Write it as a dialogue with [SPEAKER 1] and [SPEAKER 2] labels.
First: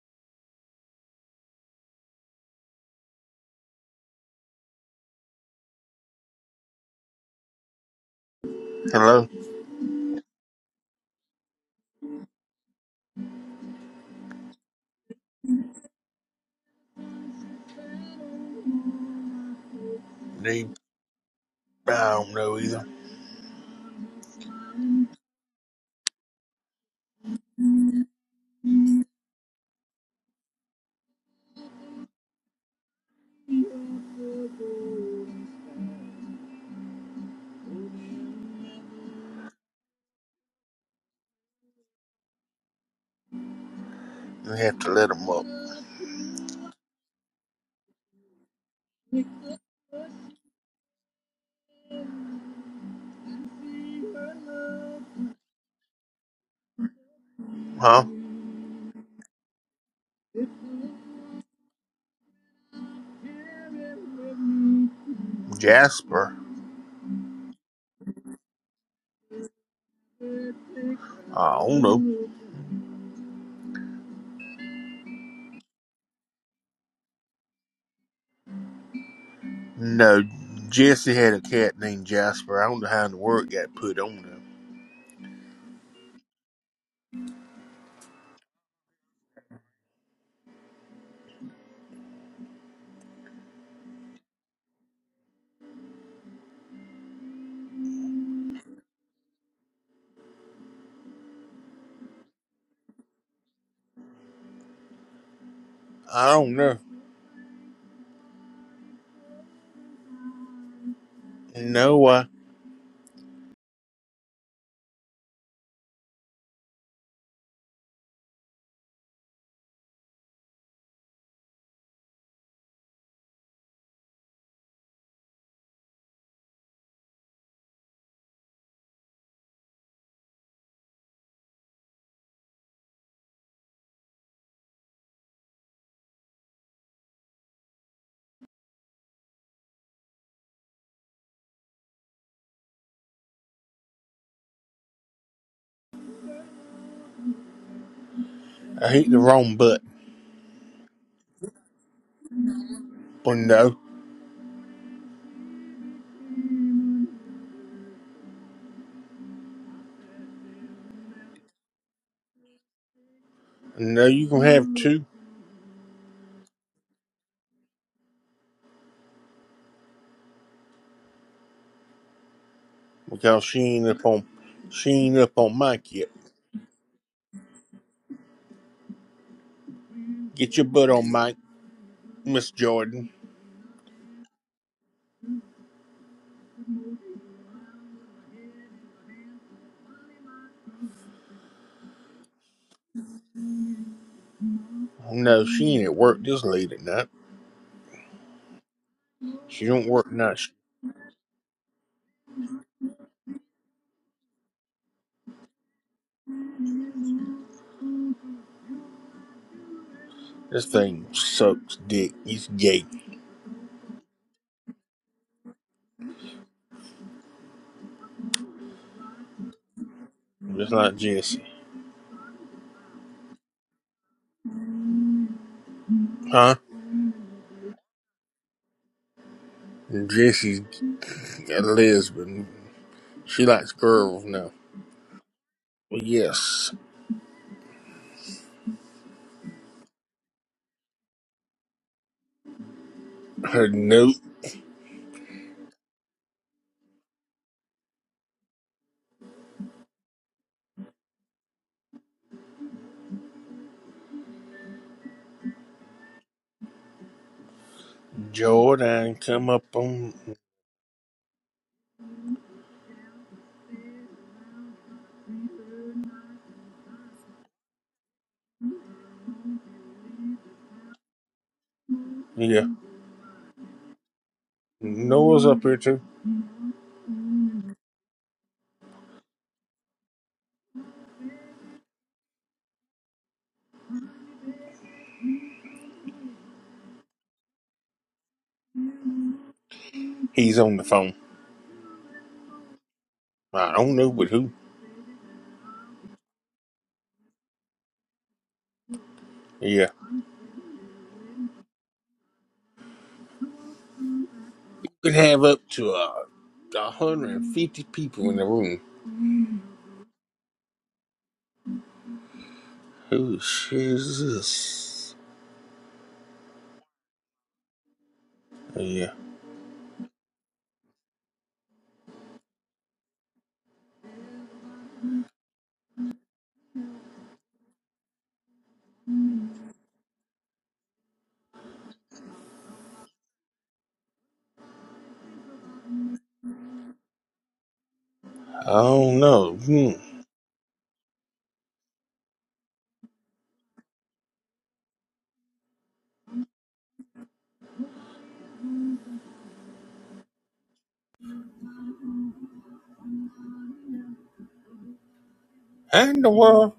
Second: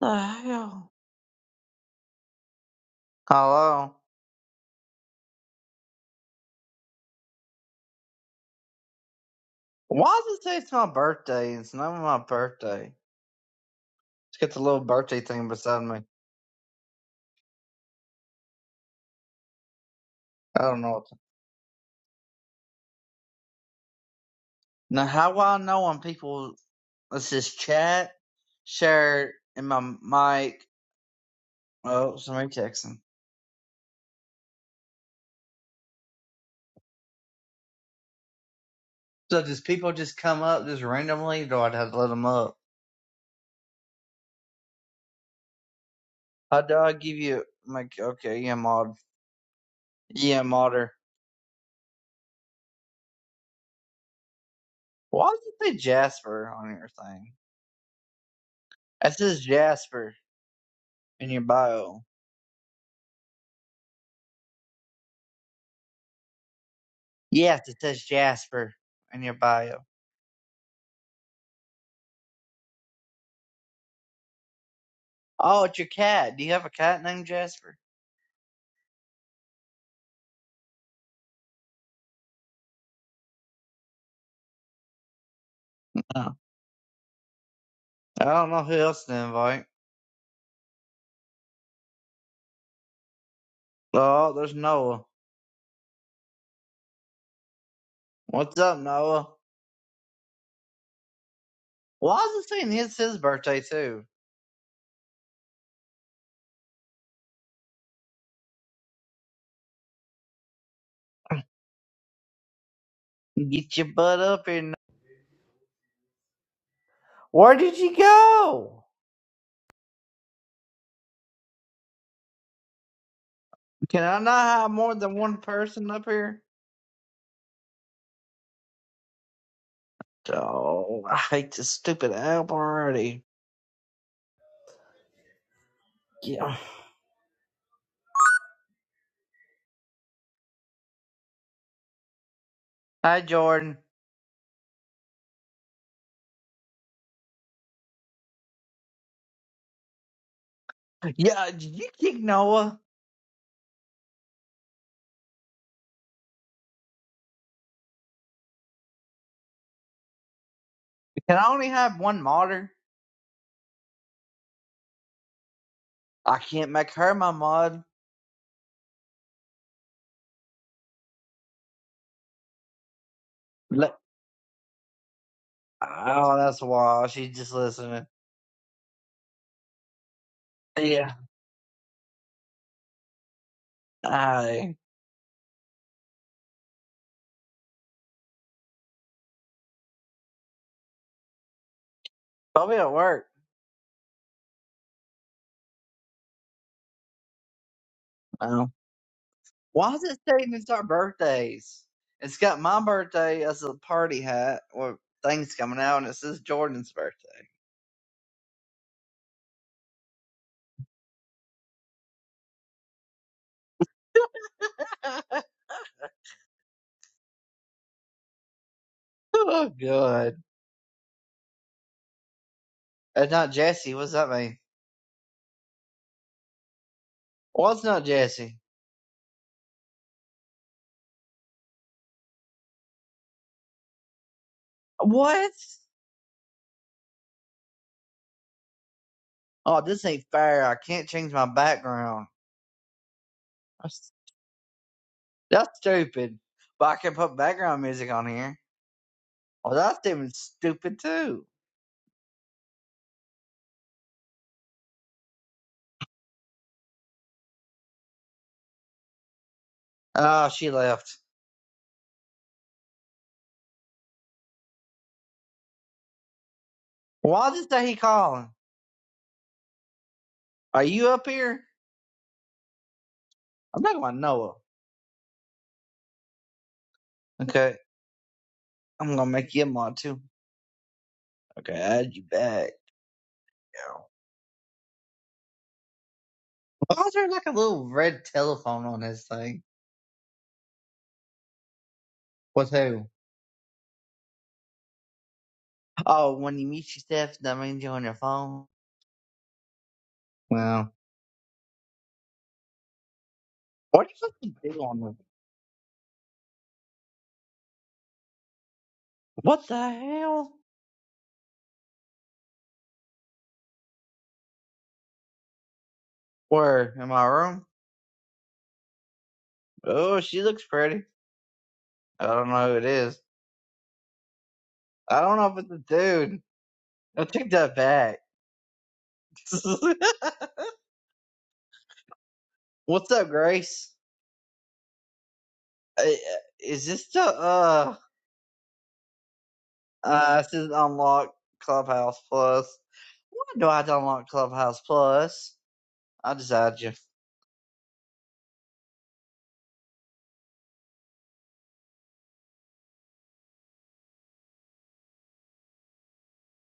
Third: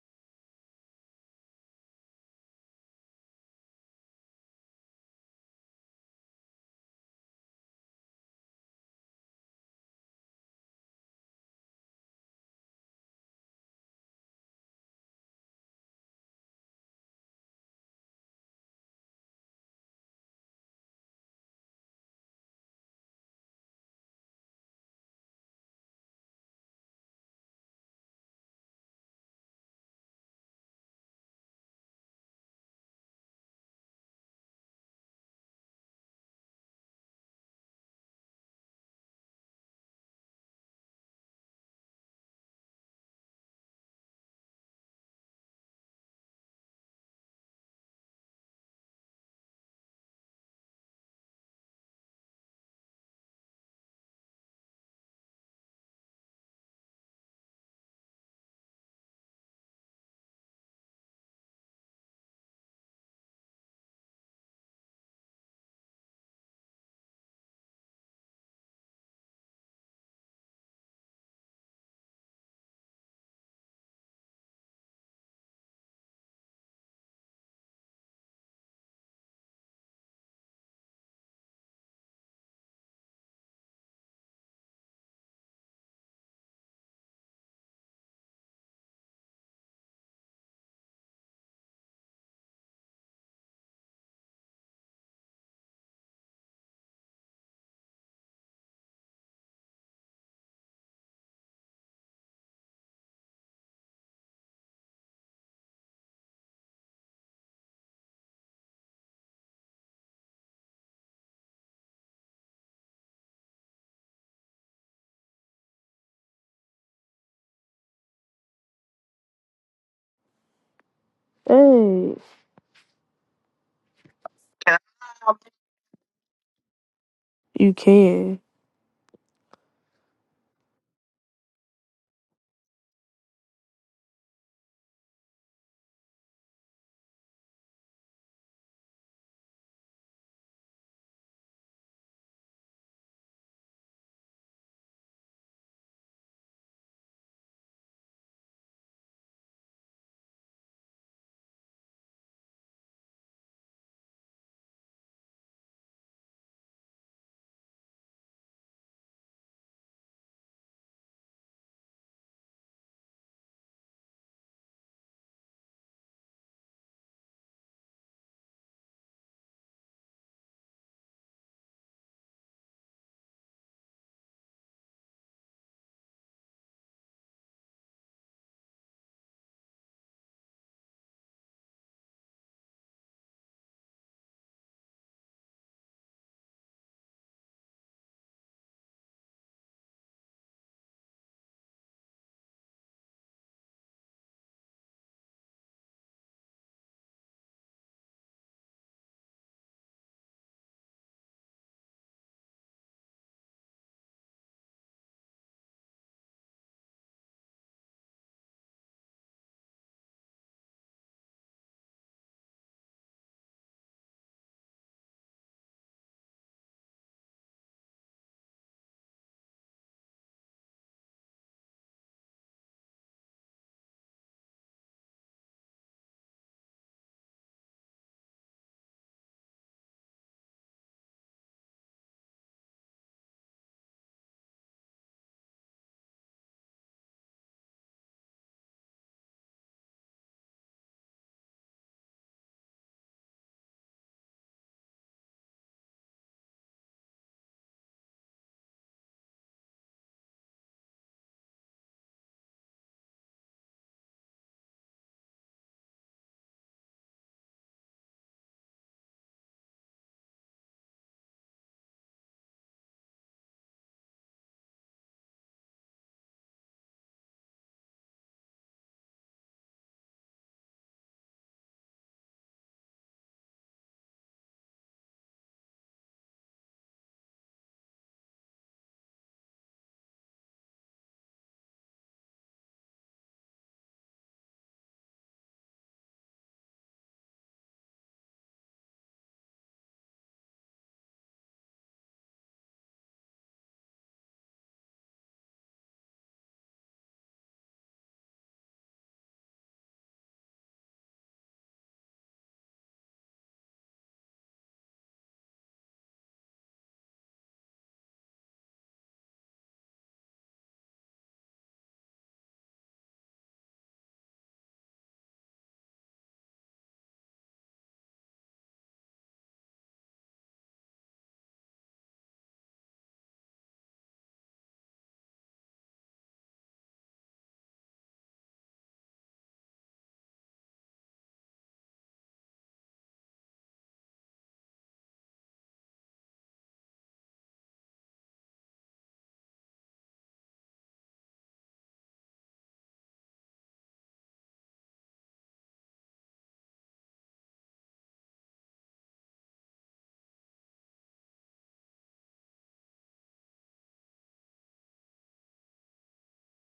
[SPEAKER 1] The hell? Hello.
[SPEAKER 2] Hello?
[SPEAKER 1] Why does it say it's my birthday? It's not my birthday. It's got the little birthday thing beside me. I
[SPEAKER 2] They,
[SPEAKER 1] don't know. what-
[SPEAKER 2] I don't know either.
[SPEAKER 1] Now, how will I know when people? Let's just chat, share, and my mic. Oh, somebody texting. So does people just come up just randomly? Do I have to let them up?
[SPEAKER 2] We have to let them up.
[SPEAKER 1] How do I give you? Like, okay, yeah, mod, yeah, modder. Why does it say Jasper on your thing?
[SPEAKER 2] Huh?
[SPEAKER 1] It says Jasper in your bio.
[SPEAKER 2] Jasper?
[SPEAKER 1] Yes, it says Jasper in your bio.
[SPEAKER 2] I don't know.
[SPEAKER 1] Oh, it's your cat. Do you have a cat named Jasper?
[SPEAKER 2] No, Jesse had a cat named Jasper. I don't know how in the word got put on him.
[SPEAKER 1] Oh. I don't know who else to invite. Oh, there's Noah. What's up, Noah? Why is it saying it's his birthday too?
[SPEAKER 2] I don't know. No, I,
[SPEAKER 1] Get your butt up here. Noah. Where did you go?
[SPEAKER 3] Hey,
[SPEAKER 1] Can I not have more than one person up here?
[SPEAKER 3] you can.
[SPEAKER 1] Oh, I hate this stupid app already. Yeah. Hi, Jordan.
[SPEAKER 2] I hit the wrong button.
[SPEAKER 1] Yeah, did you kick Noah?
[SPEAKER 2] But no,
[SPEAKER 1] Can I only have one modder?
[SPEAKER 2] no, you can have two
[SPEAKER 1] I can't make her my mod.
[SPEAKER 2] because she ain't
[SPEAKER 1] Le-
[SPEAKER 2] up on, she ain't up on Mike yet.
[SPEAKER 1] Oh, that's why she's just listening.
[SPEAKER 2] Get your butt on
[SPEAKER 1] Yeah.
[SPEAKER 2] Mike, Miss Jordan.
[SPEAKER 1] I probably at work.
[SPEAKER 2] Oh, No, she ain't at work this late at night.
[SPEAKER 1] No.
[SPEAKER 2] She don't
[SPEAKER 1] Why is
[SPEAKER 2] work
[SPEAKER 1] it
[SPEAKER 2] night. Sh-
[SPEAKER 1] saying it's our birthdays? It's got my birthday as a party hat or things coming out, and it says Jordan's birthday.
[SPEAKER 2] This thing sucks dick. It's gay.
[SPEAKER 1] oh, God.
[SPEAKER 2] Just like Jesse.
[SPEAKER 1] It's not Jesse. What's that mean?
[SPEAKER 2] Huh?
[SPEAKER 1] Well, it's not Jesse.
[SPEAKER 2] Jesse's Lisbon. She likes girls now.
[SPEAKER 1] What?
[SPEAKER 2] Well, yes.
[SPEAKER 1] Oh, this ain't fair. I can't change my background.
[SPEAKER 2] Her
[SPEAKER 1] That's,
[SPEAKER 2] note,
[SPEAKER 1] that's stupid. But I can put background music on here. Well, that's even stupid, too.
[SPEAKER 2] Jordan, come up on.
[SPEAKER 1] Oh, she left. Why does that he calling? Are you up here?
[SPEAKER 2] Yeah.
[SPEAKER 1] I'm talking about Noah.
[SPEAKER 2] Noah's up here too.
[SPEAKER 1] Okay. I'm gonna make you a mod too. Okay, add you back. now. Why is there like a little red telephone on this thing?
[SPEAKER 2] He's on the phone.
[SPEAKER 1] What's who?
[SPEAKER 2] I don't know, but who?
[SPEAKER 1] Oh, when you mute yourself, that means you're on your phone.
[SPEAKER 2] Yeah.
[SPEAKER 1] Well, what do you fucking do on
[SPEAKER 2] We could
[SPEAKER 1] this?
[SPEAKER 2] have up to uh, 150 people in the room.
[SPEAKER 1] What the hell?
[SPEAKER 2] Who is this?
[SPEAKER 1] Where? In my room?
[SPEAKER 2] Yeah.
[SPEAKER 1] Oh, she looks pretty. I don't know who it is. I don't know if it's a dude. I take that back. What's up, Grace? I- Is this the uh
[SPEAKER 2] I don't know. Hmm.
[SPEAKER 1] uh it says unlock Clubhouse Plus? Why do I have to unlock Clubhouse Plus? I just add you.
[SPEAKER 2] And the world.